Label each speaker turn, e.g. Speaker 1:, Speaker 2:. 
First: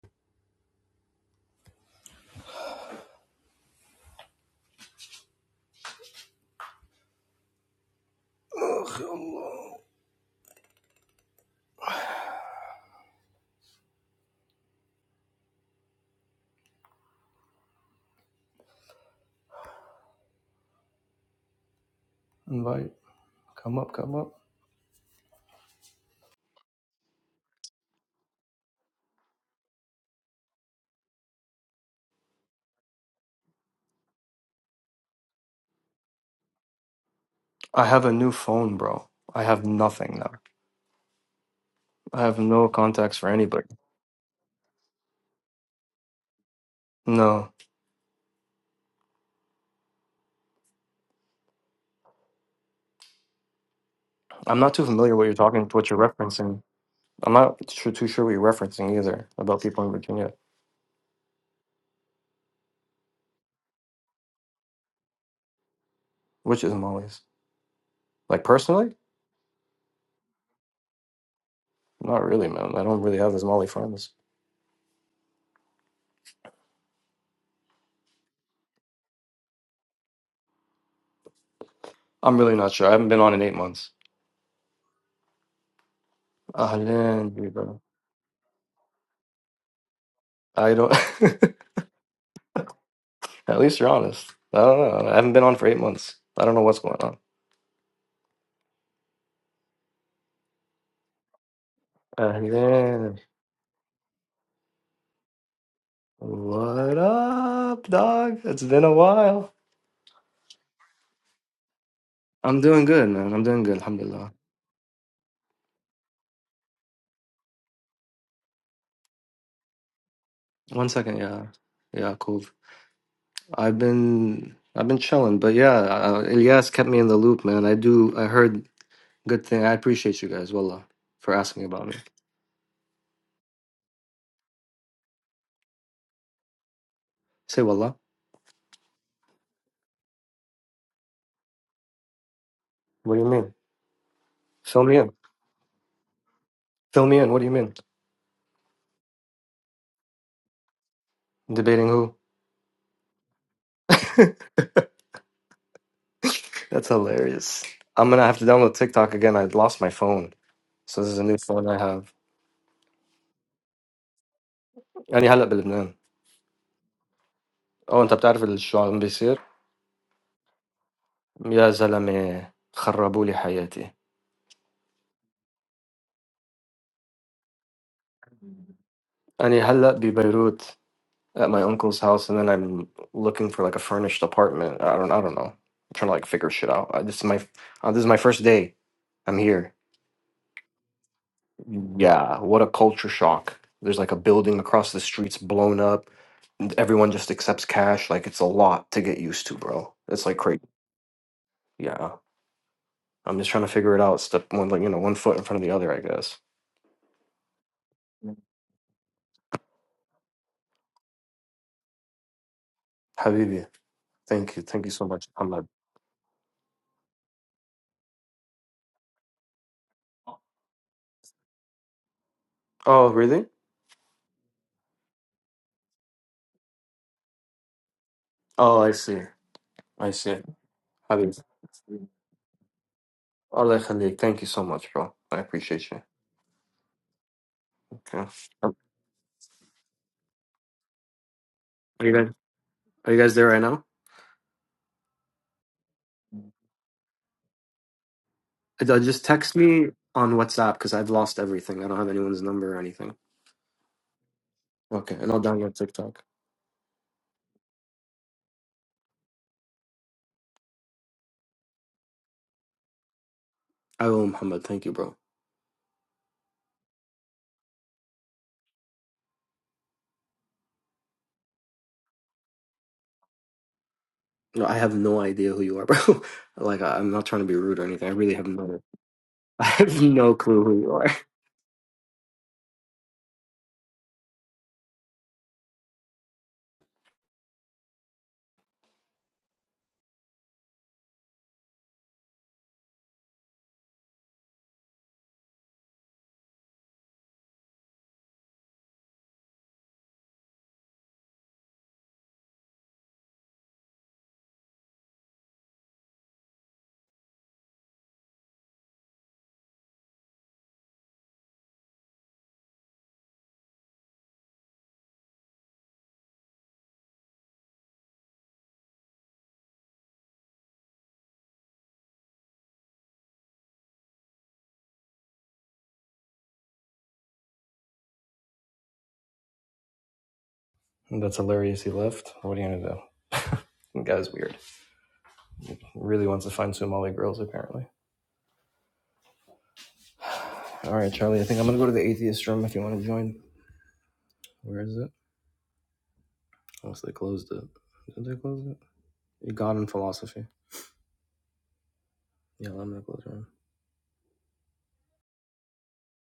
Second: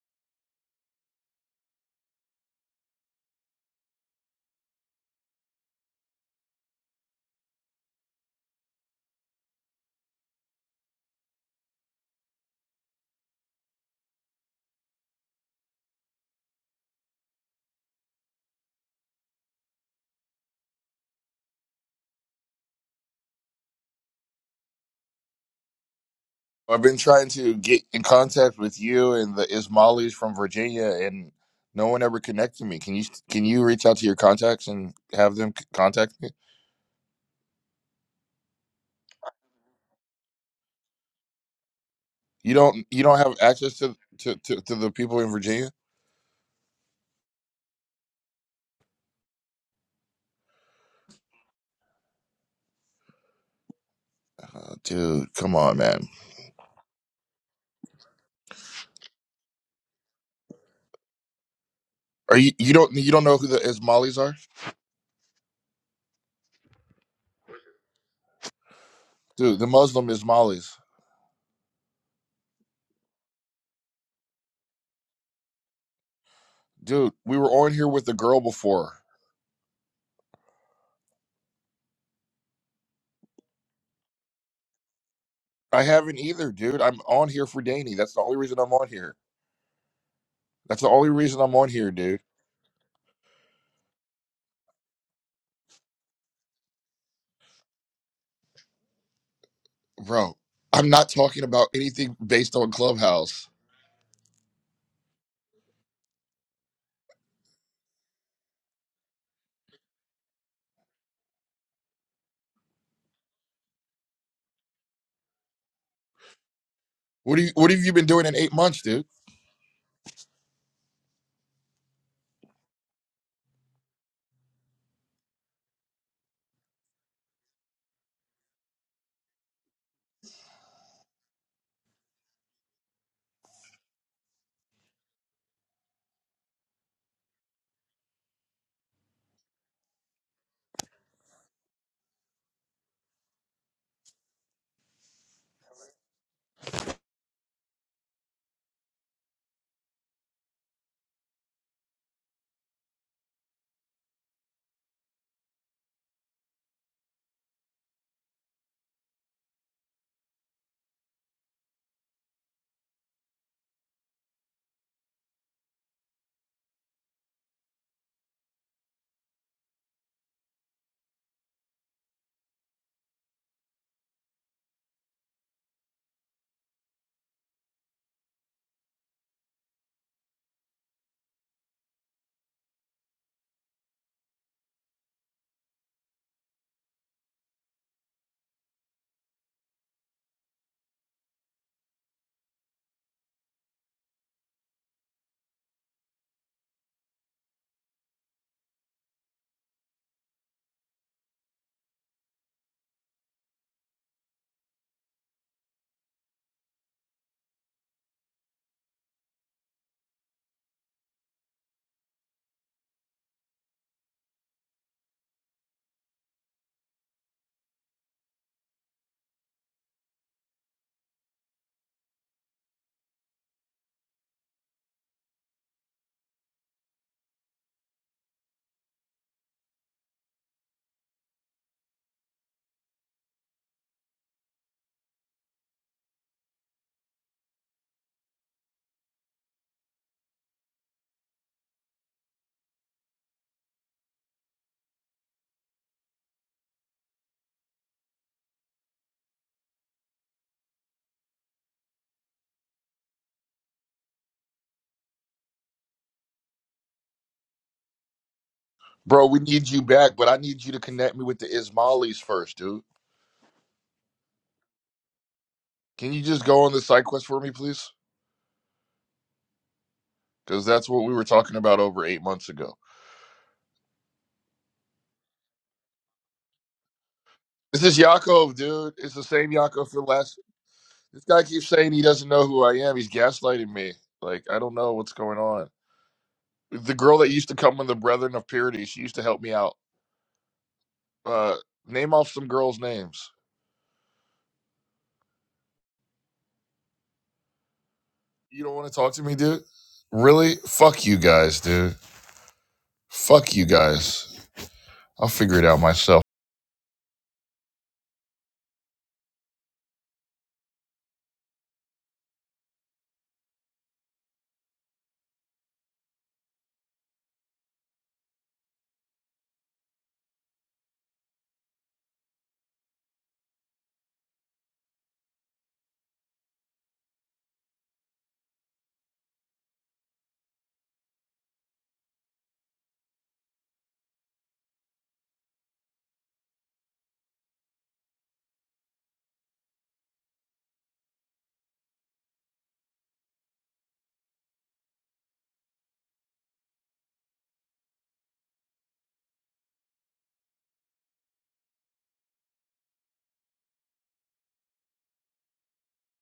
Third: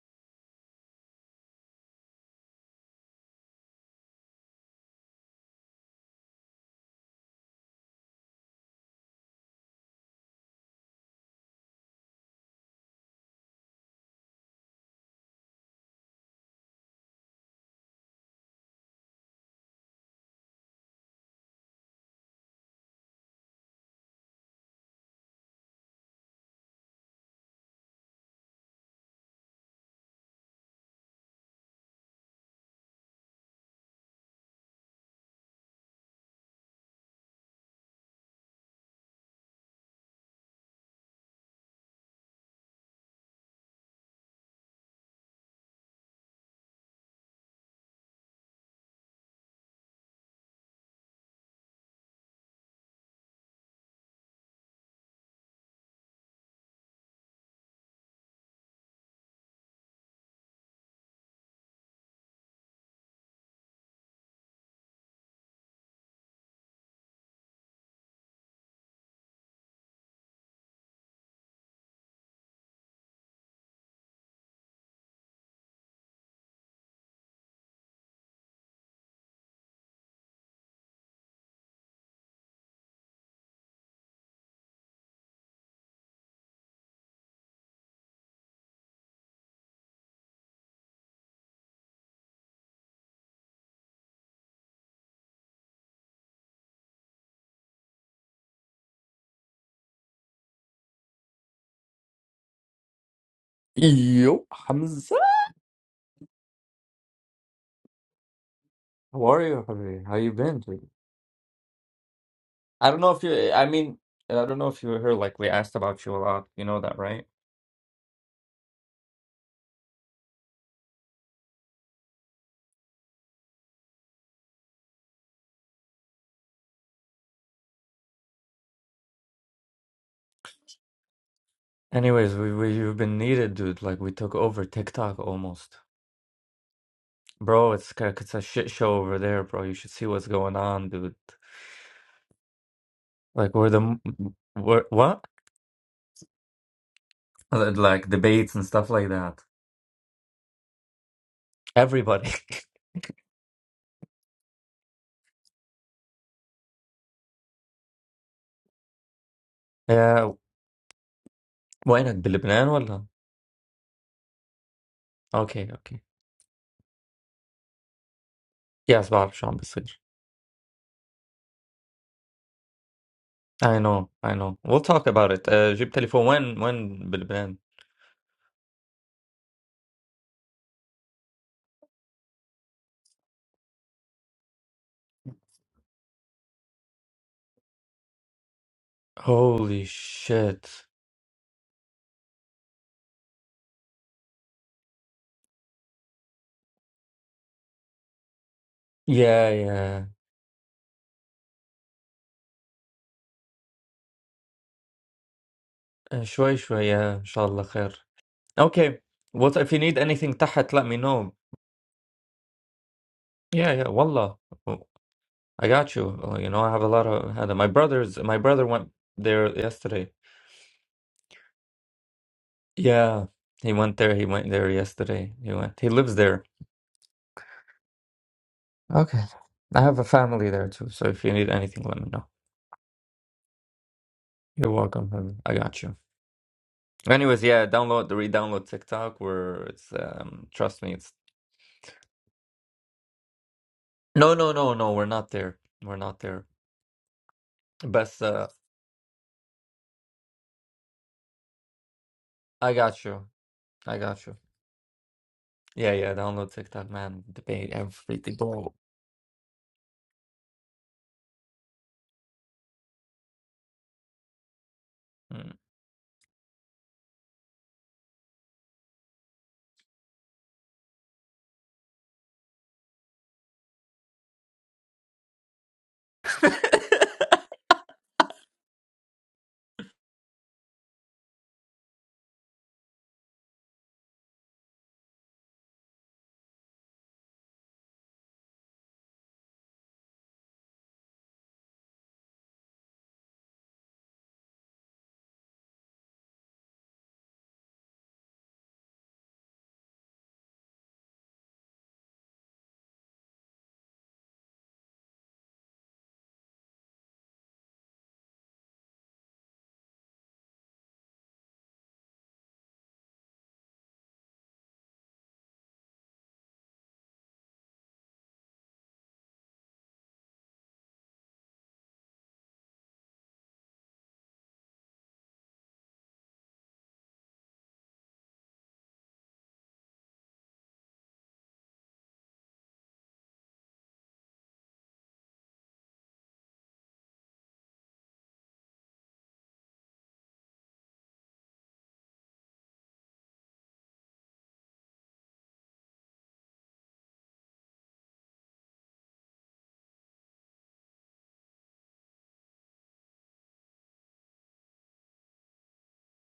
Speaker 1: Invite. Come up, come up.
Speaker 2: I've been trying to get in contact with you and the Ismailis from Virginia, and no one ever connected me. Can you can you reach out to your contacts and have them c- contact me?
Speaker 1: I have a new phone, bro. I have nothing now. I have
Speaker 2: You
Speaker 1: no
Speaker 2: don't you
Speaker 1: contacts
Speaker 2: don't
Speaker 1: for
Speaker 2: have
Speaker 1: anybody.
Speaker 2: access to to, to, to the people in Virginia,
Speaker 1: No. I'm not
Speaker 2: uh,
Speaker 1: too familiar what
Speaker 2: dude.
Speaker 1: you're
Speaker 2: Come
Speaker 1: talking
Speaker 2: on,
Speaker 1: what you're
Speaker 2: man.
Speaker 1: referencing. I'm not su- too sure what you're referencing either about people in Virginia.
Speaker 2: Are you you don't you don't know who the Ismailis are,
Speaker 1: Which is Molly's? Like personally?
Speaker 2: dude? The Muslim Ismailis,
Speaker 1: Not really, man. I don't really have as Molly friends.
Speaker 2: dude. We were on here with the girl before.
Speaker 1: I'm really not sure. I haven't been on in eight months.
Speaker 2: I haven't either, dude. I'm on
Speaker 1: Ahlan,
Speaker 2: here for
Speaker 1: bro.
Speaker 2: Danny. That's the only reason I'm on here.
Speaker 1: I
Speaker 2: That's the
Speaker 1: don't
Speaker 2: only reason I'm on here, dude.
Speaker 1: at least you're honest. I don't know. I haven't been on for eight months. I don't know what's going on.
Speaker 2: Bro, I'm not talking about anything based on
Speaker 1: Ahlan.
Speaker 2: Clubhouse.
Speaker 3: Yo, Hamza,
Speaker 1: What up, dog? It's been a
Speaker 3: how are
Speaker 1: while.
Speaker 3: you, Habib? How you been, dude?
Speaker 1: I'm doing
Speaker 3: I don't
Speaker 1: good,
Speaker 3: know if
Speaker 1: man. I'm
Speaker 3: you,
Speaker 1: doing
Speaker 3: I
Speaker 1: good,
Speaker 3: mean,
Speaker 1: alhamdulillah.
Speaker 3: I don't know if you heard, like, we asked about you a lot. You know that, right?
Speaker 2: What do you what have you been doing in eight months, dude?
Speaker 1: One second, yeah. Yeah, cool. I've been I've been chilling, but yeah, uh, Ilyas kept me in the loop, man. I do I heard good thing. I appreciate you guys, wallah, for asking about me.
Speaker 3: Anyways, we, we you've been needed, dude. Like, we took over TikTok almost.
Speaker 1: Say
Speaker 3: Bro, it's
Speaker 1: wallah.
Speaker 3: ca- it's a shit show over there, bro. You should see what's going on, dude.
Speaker 1: What do you mean?
Speaker 3: Like, we're the, m-
Speaker 1: Fill
Speaker 3: we're,
Speaker 1: me in.
Speaker 3: what?
Speaker 1: Fill me in. What do you
Speaker 3: Uh,
Speaker 1: mean?
Speaker 3: Like, debates and stuff like that.
Speaker 1: Debating who?
Speaker 3: Everybody.
Speaker 1: That's hilarious. I'm gonna have to download TikTok again. I lost my
Speaker 3: Yeah,
Speaker 1: phone. So this is a new phone I have.
Speaker 3: وينك بلبنان ولا؟
Speaker 1: يعني هلا
Speaker 3: Okay,
Speaker 1: بلبنان.
Speaker 3: okay.
Speaker 1: Oh, انت بتعرف شو عم
Speaker 3: Yes,
Speaker 1: بيصير؟
Speaker 3: بعرف شو عم بصير.
Speaker 1: يا زلمة خربوا لي
Speaker 3: I
Speaker 1: حياتي
Speaker 3: know, I know. We'll talk about it. Uh, جبت تليفون وين وين بلبنان؟
Speaker 1: أنا هلأ ببيروت at my uncle's house and then I'm looking for like a furnished apartment I don't I don't know I'm trying to like figure shit out Uh, this is my uh, this is my first day I'm here
Speaker 3: Holy shit.
Speaker 1: yeah what a culture shock there's like a building across the streets blown up and everyone just accepts cash like it's a lot to get used
Speaker 3: Yeah,
Speaker 1: to bro
Speaker 3: yeah.
Speaker 1: it's like crazy yeah I'm just trying to figure it out step one like you know one foot in front of the other I
Speaker 3: Uh,
Speaker 1: guess
Speaker 3: شوي شوي yeah. إن شاء الله خير. Okay. What if you need anything تحت let me know.
Speaker 1: Habibi
Speaker 3: Yeah, yeah. Wallah.
Speaker 1: thank you thank you so much I'm like,
Speaker 3: I got you. Uh, You know, I have a lot of هذا. My brother's my brother went there yesterday.
Speaker 1: oh
Speaker 3: Yeah.
Speaker 1: really
Speaker 3: He went there. He went there yesterday. He went. He lives there.
Speaker 1: Oh, I see.
Speaker 3: Okay. I have a
Speaker 1: I see.
Speaker 3: family there too. So if you
Speaker 1: Habib.
Speaker 3: need anything let me know.
Speaker 1: Allah Khalid, thank you so
Speaker 3: You're
Speaker 1: much,
Speaker 3: welcome.
Speaker 1: bro.
Speaker 3: brother.
Speaker 1: I
Speaker 3: I got you.
Speaker 1: appreciate you.
Speaker 3: Anyways, yeah, download the
Speaker 1: Okay.
Speaker 3: re-download
Speaker 1: Um,
Speaker 3: TikTok where it's um trust me, it's
Speaker 1: Are you guys are you guys there right now?
Speaker 3: no no no no, we're not there. We're not there. But uh
Speaker 1: Uh, uh, Just text me on WhatsApp because I've lost everything. I don't have anyone's
Speaker 3: I
Speaker 1: number or
Speaker 3: got
Speaker 1: anything.
Speaker 3: you. I got you.
Speaker 1: Okay, and I'll download
Speaker 3: Yeah, yeah,
Speaker 1: TikTok.
Speaker 3: download TikTok, man. Debate everything, bro.
Speaker 2: Bro, we need you back, but I need you to connect me with the Ismailis first, dude.
Speaker 1: I will, Muhammad. Thank you, bro.
Speaker 3: mm.
Speaker 2: Can you just go on the side quest for me, please? Because that's what we were talking about over eight months ago.
Speaker 1: No, I have no idea who you are, bro. like, I, I'm not trying to be rude
Speaker 2: This
Speaker 1: or
Speaker 2: is
Speaker 1: anything. I really have
Speaker 2: Yaakov,
Speaker 1: no,
Speaker 2: dude. It's the same
Speaker 1: I
Speaker 2: Yaakov
Speaker 1: have
Speaker 2: for the
Speaker 1: no
Speaker 2: last.
Speaker 1: clue who you are.
Speaker 2: This guy keeps saying he doesn't know who I am. He's gaslighting me. Like I don't know what's going on. The girl that used to come with the Brethren of Purity, she used to help me out. Uh, name off some girls' names. You don't want to talk to me, dude? Really? Fuck you guys, dude. Fuck you guys. I'll figure it out myself.
Speaker 1: That's hilarious. He left. What are you gonna do? The guy's weird. Really wants to find Somali girls apparently. All right, Charlie. I think I'm gonna go to the atheist room if you want to join. Where is it? Unless they closed it. Did they close it? God and philosophy. Yeah, I'm gonna close the room.